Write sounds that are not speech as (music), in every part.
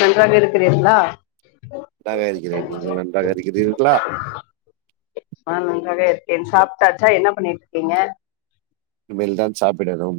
நன்றாக இருக்கிறீங்களா நன்றாக இருக்கிறேன் நீங்க நன்றாக இருக்கிறீர்களா ஆ நன்றாகே இருக்கேன் சாப்ட்டாச்சா என்ன பண்ணிட் இருக்கீங்க இனிமேல்தான் சாப்பிடனும்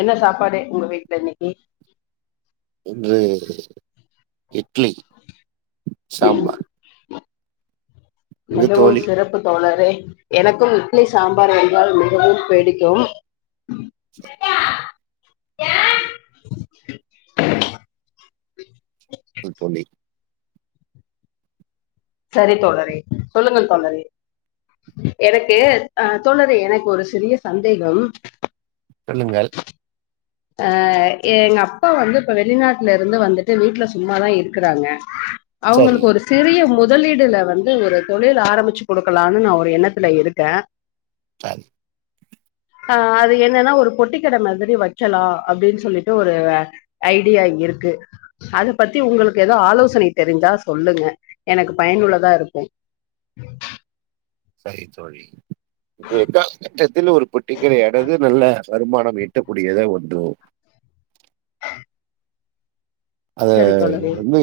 என்ன சாப்பாடு உங்க வீட்டுல இன்னைக்கு இங்கே இட்லி சாம்பார் உங்க மிகவும் தோழி சிறப்பு தோழரே எனக்கும் இட்லி சாம்பார் என்ரால் மிகவும் பிடிக்கும் ம் தோழி சரி தோழரே சொல்லுங்கள் தோழரே எனக்கு அ தோழரே எனக்கு ஒரு சிறிய சந்தேகம் சொல்லுங்கள் அ எங்க அப்பா வந்து இப்ப வெளிநாட்டுல இருந்து வந்துட்டு வீட்டுல சும்மாதா இருக்குறாங்க சரி அவங்களுக்கு ஒரு சிறிய மு தலீடுல வந்து ஒரு தொழில் ஆரம்பிச்சு கொடுக்கலான்னு நா ஒரு எண்ணத்துல இருக்கே சரி ஆ அது என்னன்னா ஒரு பொட்டிக்கட மாதிரி வை கலா அப்டின்னு சொல்லிட்டு ஒரு ஐடியா இருக்கு அத பத்தி உங்களுக்கு ஏதோ ஆலோச் சணை தெரிஞ்சா சொல்லுங்க எனக்கு பயனுள்ளதா இருக்கு சரி தோழி ஒ கா கட்டத்தில் ஒரு பெட்டிகடைய அடகு நல்ல வருமானம் ஈட்டக்கூடியதா ஒன்னு அத சரி தோழரே வந்து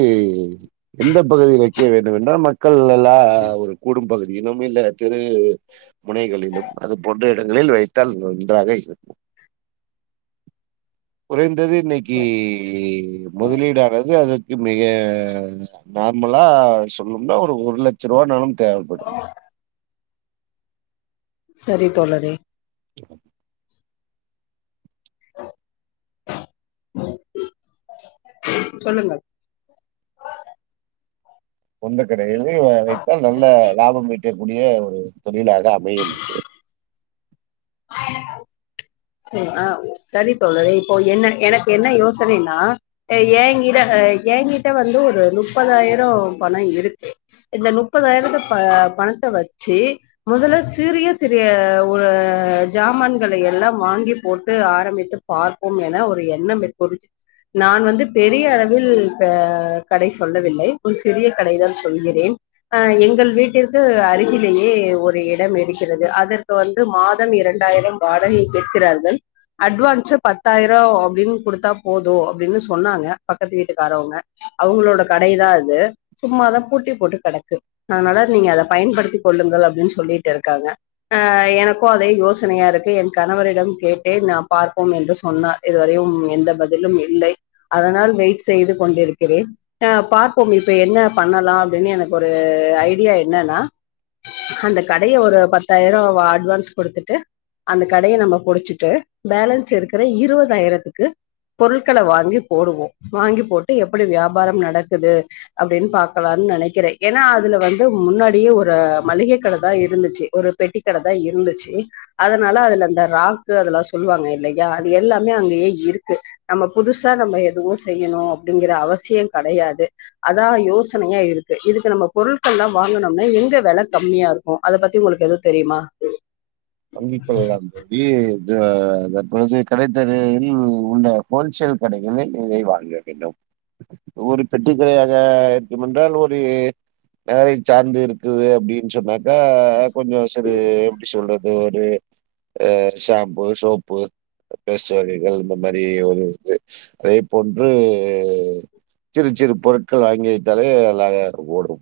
எந்த பகுதியில் வைக்க வேண்டும் என்றால் மக்கள் லா ஒரு கூடும்பகு இன்னும் இல்லா திருவிளு முனைகளிலும் அது போன்ற இடங்களில் வைத்தால் நன்றாக இருக்கும் குறைந்தது இன்னைக்கி முதலீடானது அத மிக நார்மலா சொல்னோம்னா ஒரு ஒரு லட்ச ரூபா நாளும் தேவப்படும் சரி தோழரே சொல்லுங்கள் சொந்த கடயவே வைத்தால் நல்ல லாபம் மீட்டக்கூடிய தொழிலாக அமையும் ம் அ சரி தோழறே இப்போ என்ன எனக்கு என்ன யோசனைனா அ ஏங்கிட அ அ ஏங்கிட்ட வந்து ஒரு முப்பதாயிரோ பண இருக்கு இந்த முப்பதாயிரத்த ப பணத்த வ ச்சு முதல்ல சிறிய சிறிய வ ஜாமான்கள எல்லா வாங்கி போட்டு ஆரம்பித்து பார்ப்போம் என ஒரு எண்ணம் இப்போதிக்கு நான் வந்து பெரிய அளவில் ஆ கடை சொல்லவில்லை ஒரு சிறிய கடைதான் சொல்கிறேன் ஆ எங்கள் வீட்டிற்கு அருகிலேயே ஒரு இடம் எடுக்கிறது அதற்கு வந்து மாதம் இரண்டாயிரம் வாடகை கேட்கிறார்கள் அட்வான்ஸ்ஸு பத்தாயிரோ அப்டின்னு குடுத்தா போது அப்டின்னு சொன்னாங்க பக்கத்து வீட்டுக்காரவங்க அவுங்களோட கடைதா அது சும்மாதா பூட்டி போட்டு கெடக்கு அனால நீங்க அத பயன்படுத்திக் கொள்ளு கள் அப்டின்னு சொல்லிட்டு இருக்காங்க ஆ எனக்கு அதே யோசனையா இருக்கு என் கணவரிடம் கேட்டேன் நா பார்ப்போம் என்று சொன்னார் இதுவரையும் எந்த பதிலும் இல்லை அதனா வெயிட் செய்து கொண்டிருக்கிறேன் ஆ பார்ப்போம் இப்ப என்ன பண்ணலா அப்படின்னு எனக்கு ஒரு ஐடியா என்னன்னா அந்த கடைய ஒரு பத்தாயிரோ அட்வான்ஸ் கொடுத்துட்டு அந்த கடையை நம்ம பொடிச்சிட்டு பேலன்ஸ் இருக்கிற இருபதாயிரத்துக்கு பொரு கள வாங்கி போடுவோ வாங்கி போட்டு எப் படி வியாபார நடக்குது அப்படின்னு பாக்கலாம்னு நினைக்கிறே ஏன்னா அதுல வந்து முன்னாடியே ஒரு மளிகை கட தா இருந்துச்சு ஒரு பெட்டி கட தா இருந்துச்சு அத துனால அதுல அந்த ராக்கு அதெல்லா சொல்லுவாங்க இல்லையா அது எல்லாமே அங்கேயே இருக்கு நம்ம புதுசா நம்ம எதுவு செய்யணு அப்படிங்கிற அவசியம் கிடையாது அதா யோசனையா இருக்கு இதுக்கு நம்ம பொருள் ட்கள் எல்லா வாங்கனம்னா எங்க வில கம்மியா இருக்கு அத பத்தி உங்களுக்கு எதுவு தெரியுமா பீப்பிள் லா சொல்லி தற்பொழுது கடைத்தரையில் உள்ள ஹோல்சேல் கடைகள் இதை வாங்க வேண்டு ஒரு பெட்டிக்கடையாக இருக்கு என்றால் ஒரு வேறைய சார்ந்து இருக்குது அப்படின்னு சொன்னாக்கா கொஞ்ச சரி எப்படி சொல் றது அது ஒரு ஷாம்பூ ஷோப்பு பேஸ் வகைகள் இந்த மாதிரி ஒரு இது அதே போன்று சிறு சிறு பொருட்கள் வாங்கி வைத்தாலே அல்லக ஓடு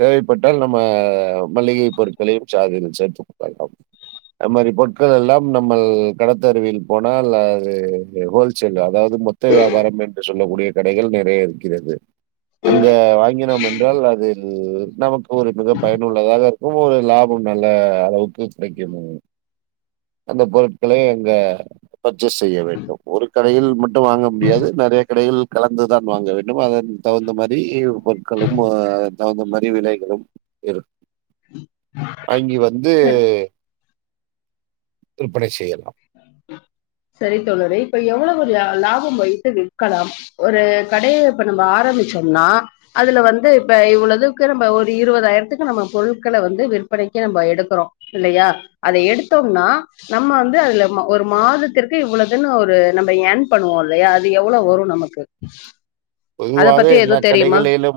தேவைப்பட்டால் நம்ம மளிகை பொருட்களையு சாதில் சேர்த்து கொலா ஹிப்பி அது மாதிரி பொருட்கள் எல்லாம் நம்ம கடத்தருவியல் போனால் அது ஹோல்சேல் அதாவது மொத்த வியாபார என்று சொல்லக்கூடிய கடைகள் நிறைய இருக்கிறது அங்க வாங்கினோ என்றால் அது நமக்கு ஒரு மிக பயனுள்ளதாக இருக்கு ஒரு லாபம் நல்ல அளவுக்கு கிடைக்கணு அந்த பொருட்களளை அங்க பர்ச்சேஸ் செய்ய வேண்டும் ஒரு கடையில் ம ட்டு வாங்க முடியாது நிறைய கடைகள் கலந்துதான் வாங்க வேண்டு அதன் தகுந்த மாதிரி பொருட்களும் தகுந்த மாரி விலைகளு இரு வாங்கி வந்து விற்பனை செய்ய உஹ சரித் தோழரே இப்ப எவ்வளவு ஒரு லாபம் வைத்து விற்கலாம் ஒரு கடையை இப்ப நம்ம ஆர ம்பிச்சோன்னா அதுல வந்து இப்ப இவ்வளவுக்கு நம்ம ஒரு இருபதாயிரத்துக்கு நம்ம பொருட்கள வந்து விற்ப படிக்கு நம்ம எடுக்கிறோ இல்லையா அத எடுத்தோம்னா நம்ம வந் அதுல ஒரு மாதத்திற்கு இவ்வளவு தன்னு ஒரு நம்ம என் பண்ணுவோ இல்லையா அது எவ்ளவு வரு நமக்கு அத பொதுவாக பத்தி எல்லா எதுவு தெரியுமா கடைகளிலு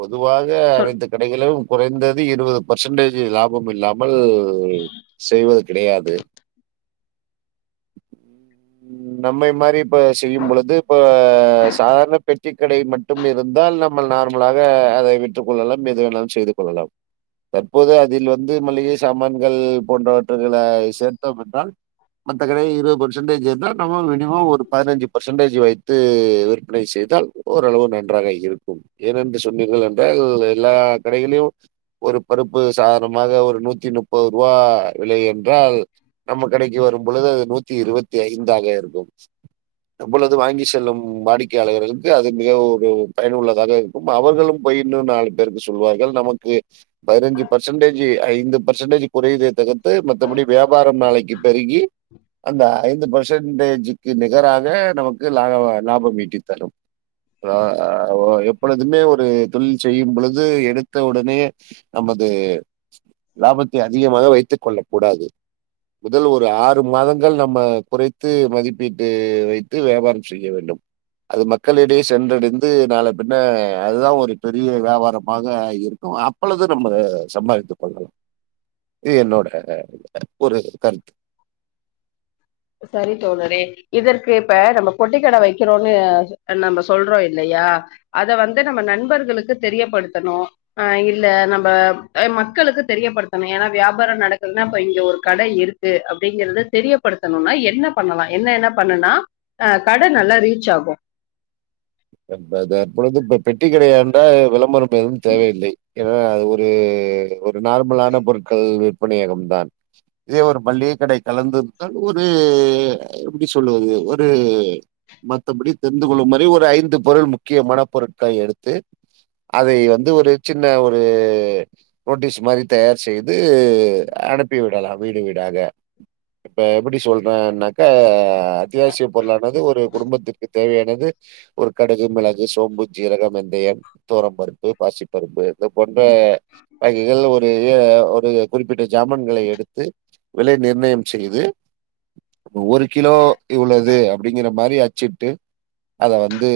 பொதுவாக சொல் அனைத்து கடைகளிலு குறைந்தது இருபது பர்சன்டேஜ் லாப இல்லாமல் செய்வது கிடையாது உ நம்ம மாரி இப்ப செய்யு பொழுது இப்ப சாதாரண பெட்டிக்கடை மட்டு இருந்தால் நம்ம நார்மலாக அதை விற்றுக் கொள்ளலா எது வெண்ணலும் செய்து கொள்ளலா தற்போது அதில் வந்து மளிகை சாமான்கள் போன்றவற்றகளை சேர்த்தோ என்றால் மத்த கடைய இருபது பெர்சன்டேஜ் இருந்தா நம்ம மினிமம் ஒரு பதிஞ்சுபார்சன்டேஜ் வைத்து விற்பனை செய்தால் ஓரளவு நன்றாக இருக்கு ஏனென்று சொன்னீங்கள் என்றால் எல்லா கடைகளையு ஒரு பருப்பு சாதாரமாக ஒரு நூத்தி முப்பது ரூபா விலை என்றால் நம்ம கடைக்கு வரும் பொழுது அது நூத்தி இருபத்தி ஐந்து தாக இருக்கு இப்பொழுது வாங்கி செல்லும் வாடிக் யாளர்களுக்கு அது மிக ஒரு பயன் உள்ளதாக இருக்கு அவர்களு போய் இன்னு நாலு பேருக்கு சொல்வார்கள் நமக்கு பதினஞ்சு பர்சன்டேஜு ஐந்து பர்சன்டேஜு குறைதே தகுத்து மத்தபடி வியாபார நாளைக்கு பெ ருகி அந்த ஐந்து பர்சன்டேஜுக்கு நிகராக நமக்கு லாக லாபம் ஈட்டி தரும் வ அ வ எப்பொழுதுமே ஒ ரு தொழில் செய்யு பொழுது எடுத்த உடனே நமது லாபத்தை அதிகமாக வைத்துக் கொள்ள கூடாது முதல் ஒரு ஆறு மாதங்கள் நம்ம குறைத்து மதிப்பீட்டு வைத்து வியாபார செய்ய வேண்டு (inaudible) அது மக்களிடையே சென்றடைந்து நால பின்ன அதுதா ஒரு பெரிய வியாபாரமாக இருக்கு அப்பொழுது நம்ம சம்பாதித்து கொள்ளலா இது என்னோட ஒரு கருத்து சரி தோழரே இதற்கு இப்ப நம்ம பொட்டிக்கட வக்கிறோனு நம்ம சொல்றோ இல்லை யா அத வந்து நம்ம நண்பர்களுக்கு தெரியப்படுத்தணு அ இல்ல நம்ப அ மக் களுக்கு தெரியப்படுத்தணு ஏனா வியாபாரோ நடக்கனுனா அப்ப இங்க ஒரு கடை இருக்கு அப்டிங்கறத தெரியப்படு த்தனுனா என்ன பண்ணலா என்ன என்ன பண்ணுனா அ கட நல்லா ரீச் ஆகு ப ப தற்பொழுது பெட்டி கடை என்றால் விளம்பரம் எதுவும் தேவையில்லை ஏனா அது ஒரு ஒரு நார்மலான பொருட்கள் விற்பனையகம் தான் இதே ஒரு மள்ளிகை கடை கலந்துருந்தால் ஒரு எப்பிடி சொல்லுவது ஒரு மத்தபடி தெரிந்து கொள்ளும் வரை ஒரு ஐந்து பொருள் முக்கியமான பொருட்களை எடுத்து அதை வந்து ஒரு சின்ன ஒரு நோட்டீஸ் மாரி தயார் செய்து அனுப்பி விடலாம் வீடு வீடாக இப்ப எப்படி சொல்றேனாக்கா அத்தியாவசிய பொருளானது ஒரு குடும்பத்திற்கு தேவையானது ஒரு கடுகு மிளகு சோம்பு ஜீரகம் வெந்தயம் துவரம் பருப்பு பாசிப்பருப்பு இத போட் இந்த வகைகள் ஒரு இய ஒரு குறிப்பிட்ட ஜாமான்களை எடுத்து விலை நிர்ணயம் செய்து ஒரு கிலோ இவ்ள இது அப்டிங்கிற மாரி அச்சிட்டு அத வந் து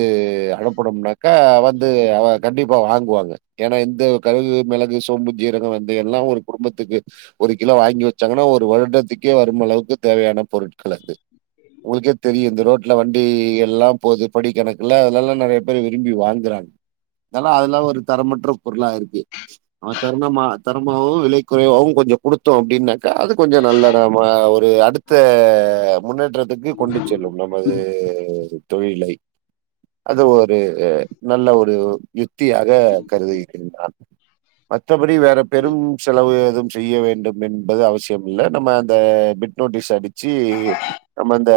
அனுப்புனம்னாக்கா வந் து அத கண்டிப்பா வாங்குவாங்க ஏனா இந்த கல், மெளகு, சோம்பு ஜீரக வெந்தய எல்லா ஒரு குடும்பத்துக்கு ஒரு கிலோ வாங்கி வச்சாங்கனா ஒரு வருடத்துக்கே வரும் அளவுக்கு தேவையான பொருட்கள் அது உங்களுக்கே தெரியு இந்த ரோட்ல வண்டி எல்லா போது படி கணக் குல அதுலலா நறைய பேரு விரும்பி வாங்கறாங் க அதெலா ஒரு தரமற்ற பொருளா இருக்கு அவ தருணமா தரமாவு விலை குறைவாவு கொ ஞ்ச குடுத்தோ அப்டினாக்கா அது கொஞ்சோ நல்லா நாம ஒரு அடுத்த முன்னேற்றத்துக்கு கொண்டு செல்லும் நமது தொழிலை (inaudible) அது ஒரு நல்ல ஒரு யுத்தியாக கருதுகின்றேன் நான் மற்றபடி வேற பெரும் செலவு எதும் செய்ய வேண்டும் என்பது அவசியம் இல்ல நம்ம அந்த பிட் நோட்டீஸ் அடிச்சு நம்ம அந்த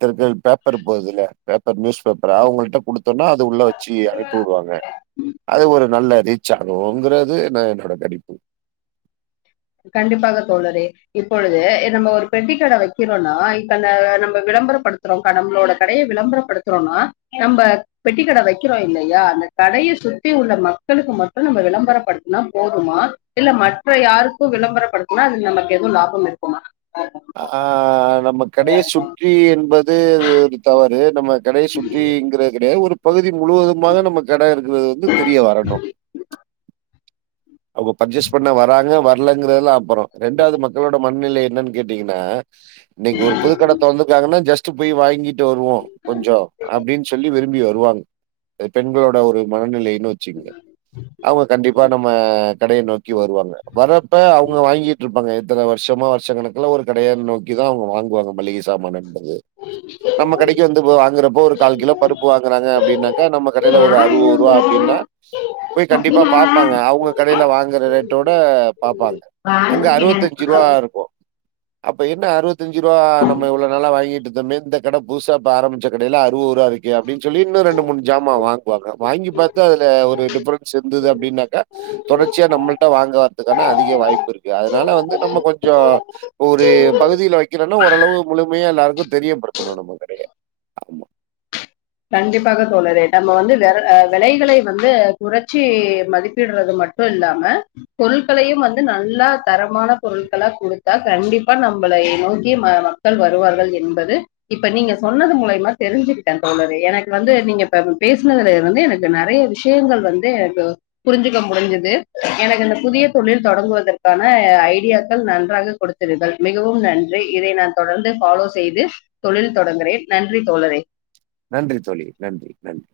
தெருக்கள் பேப்பர் போதுல பேப்பர் நியூஸ் பேப்பர் அவங்கள்ட்ட குடுத்தோனா அது உள்ள வச்சு அனுப்பி வுடுவாங்க அது ஒரு நல்ல ரீ ச்சாகுங்கறது நா என்னோட கணிப்பு கண்டிப்பாக தோழரே இப்பொழுது நம்ம ஒரு பெட்டி கட வெக்கிறோனா இப்பந்த நம்ம விள ம்பரப்படுத்துறோ நம்மளோட கடைய விளம்பரப்படுத்துறோனா நம்ப பெட்டி கட வெக்கிறோ இல்லையா அந்த கடைய சுத்தி உள்ள மக்களுக்கு மட்டு நம்ம விளம்பரப்படுத்துனா போதுமா இல்ல மற்ற யாரு க்கு விளம்பரப்படுத்துனா அது நமக்கு எது லாபம் இருக்குமா ஆ நம்ம கடைய சுற்றி என்பது அது ஒரு தவறு நம்ம கடைய சுற்றி ங்ற கெடையாது ஒரு பகுதி முழுவதுமாக நம்ம கடை இருக்கறது வந்து தெரிய வரணு அவுங்க பர்ச்சேஸ் பண்ண வராங்க வர்லங்கிறதுலா அப்பற ரெண்டாவது மக்களோட மனநிலை என்னனு கேட்டிங்கனா இன்னைக்கு ஒரு புதுக் கட தொறந்துருக்காங்கனா ஜஸ்ட்டு போய் வாங்கி ட்டு வருவோ கொஞ்சோ அப்டின் சொல்லி விரும்பி வருவாங்க அது பெண்களோட ஒரு மனநிலை வச்சுக்குங்க அவுங்க கண்டிப்பா நம் ம கடைய நோக்கி வருவாங்க வரப்ப அவுங்க வாங்கிட்ருப்பாங்க எத்தன வருஷமா வருஷ கணக்குல ஒரு கடைய நோக்கிதா அவுங்க வாங்குவாங்க மளிக சாமானுன்றது நம்ம கடைக்கு வந்து வாங்குறப்போ ஒரு கால் கிலோ பருப்பு வாங்குறாங்க அப்டினாக்க நம்ம கடையில ஒரு யாரு இவங்க? அறுவொருவா அப்டினா போய் கண்டிப்பா சபினா பாப்பாங்க அவு உங்க கடையில வாங்குற ரேட்டோட பாப்பாங்க அங்க வானூர் கிணறு அறுவத்தஞ்சுருவா இருக்கு அப்ப என்ன அறுவத்தஞ்சுருவா நம்ம இவ்ளோ நாளா வாங்கிட்ருந்தோமே இந்த கடை புதுசா இப்ப ஆரம்பிச்ச கடைல அறுவொருவா இருக்கே அப்டின் சொல்லி இன்னு ரெண்டு மூணு ஜாமா வாங்குவாங்க வாங்கி பாத்தா அதுல ஒரு டிஃப்ரன்ஸ் இருந்துது அப்டினாக்கா தொடர்ச்சியா நம்மல்ட்ட வாங்க வர்றதுக்கான அதிக வாய்ப்பு இருக்கு அதனால வந்து நம்ம கொஞ்சோ ஒரு ஏ பகுதியில வக்கிறோன்னா ஓரளவு முழுமையா எல்லாருக்கு தெரியப்படுத்தணு நம்ம கடைய ஆமா கண்டிப்பாக தோழரே நம்ம வந்து வெர ஆ வெலைகளை வந்து குறைச்சி மதிப்பிட்றது மட் மட்டு இல்லாம பொருள்களையு வந்து நல்லா தரமான பொருள்களா குடுத்தா கண்டிப்பா நம் நம்மளைய நோக்கி ம மக்கள் வருவார்கள் என்பது இப்ப நீங்க சொன்னது மூலையமா தெரிஞ்சுக்கிட்ட தோழரே எனக்கு வந்து நீங்க இப்ப பேசனதுல இருந்து எனக்கு நெறைய விஷயங்கள் வந்து எனக்கு புரிஞ்சுக்க முடிஞ்சுது எனக்கு இந்த புதிய தொழில் தொடங்குவதற்கான ஐடியாக்கள் நன்றாக கொடுத்தீர்கள் மிகவும் நன்றி இதை நான் தொடர்ந்து ஃபாலோ செய்து தொழில் தொடங்குறே நன்றி தோழரே நன்றி தோழி நன்றி நன்றி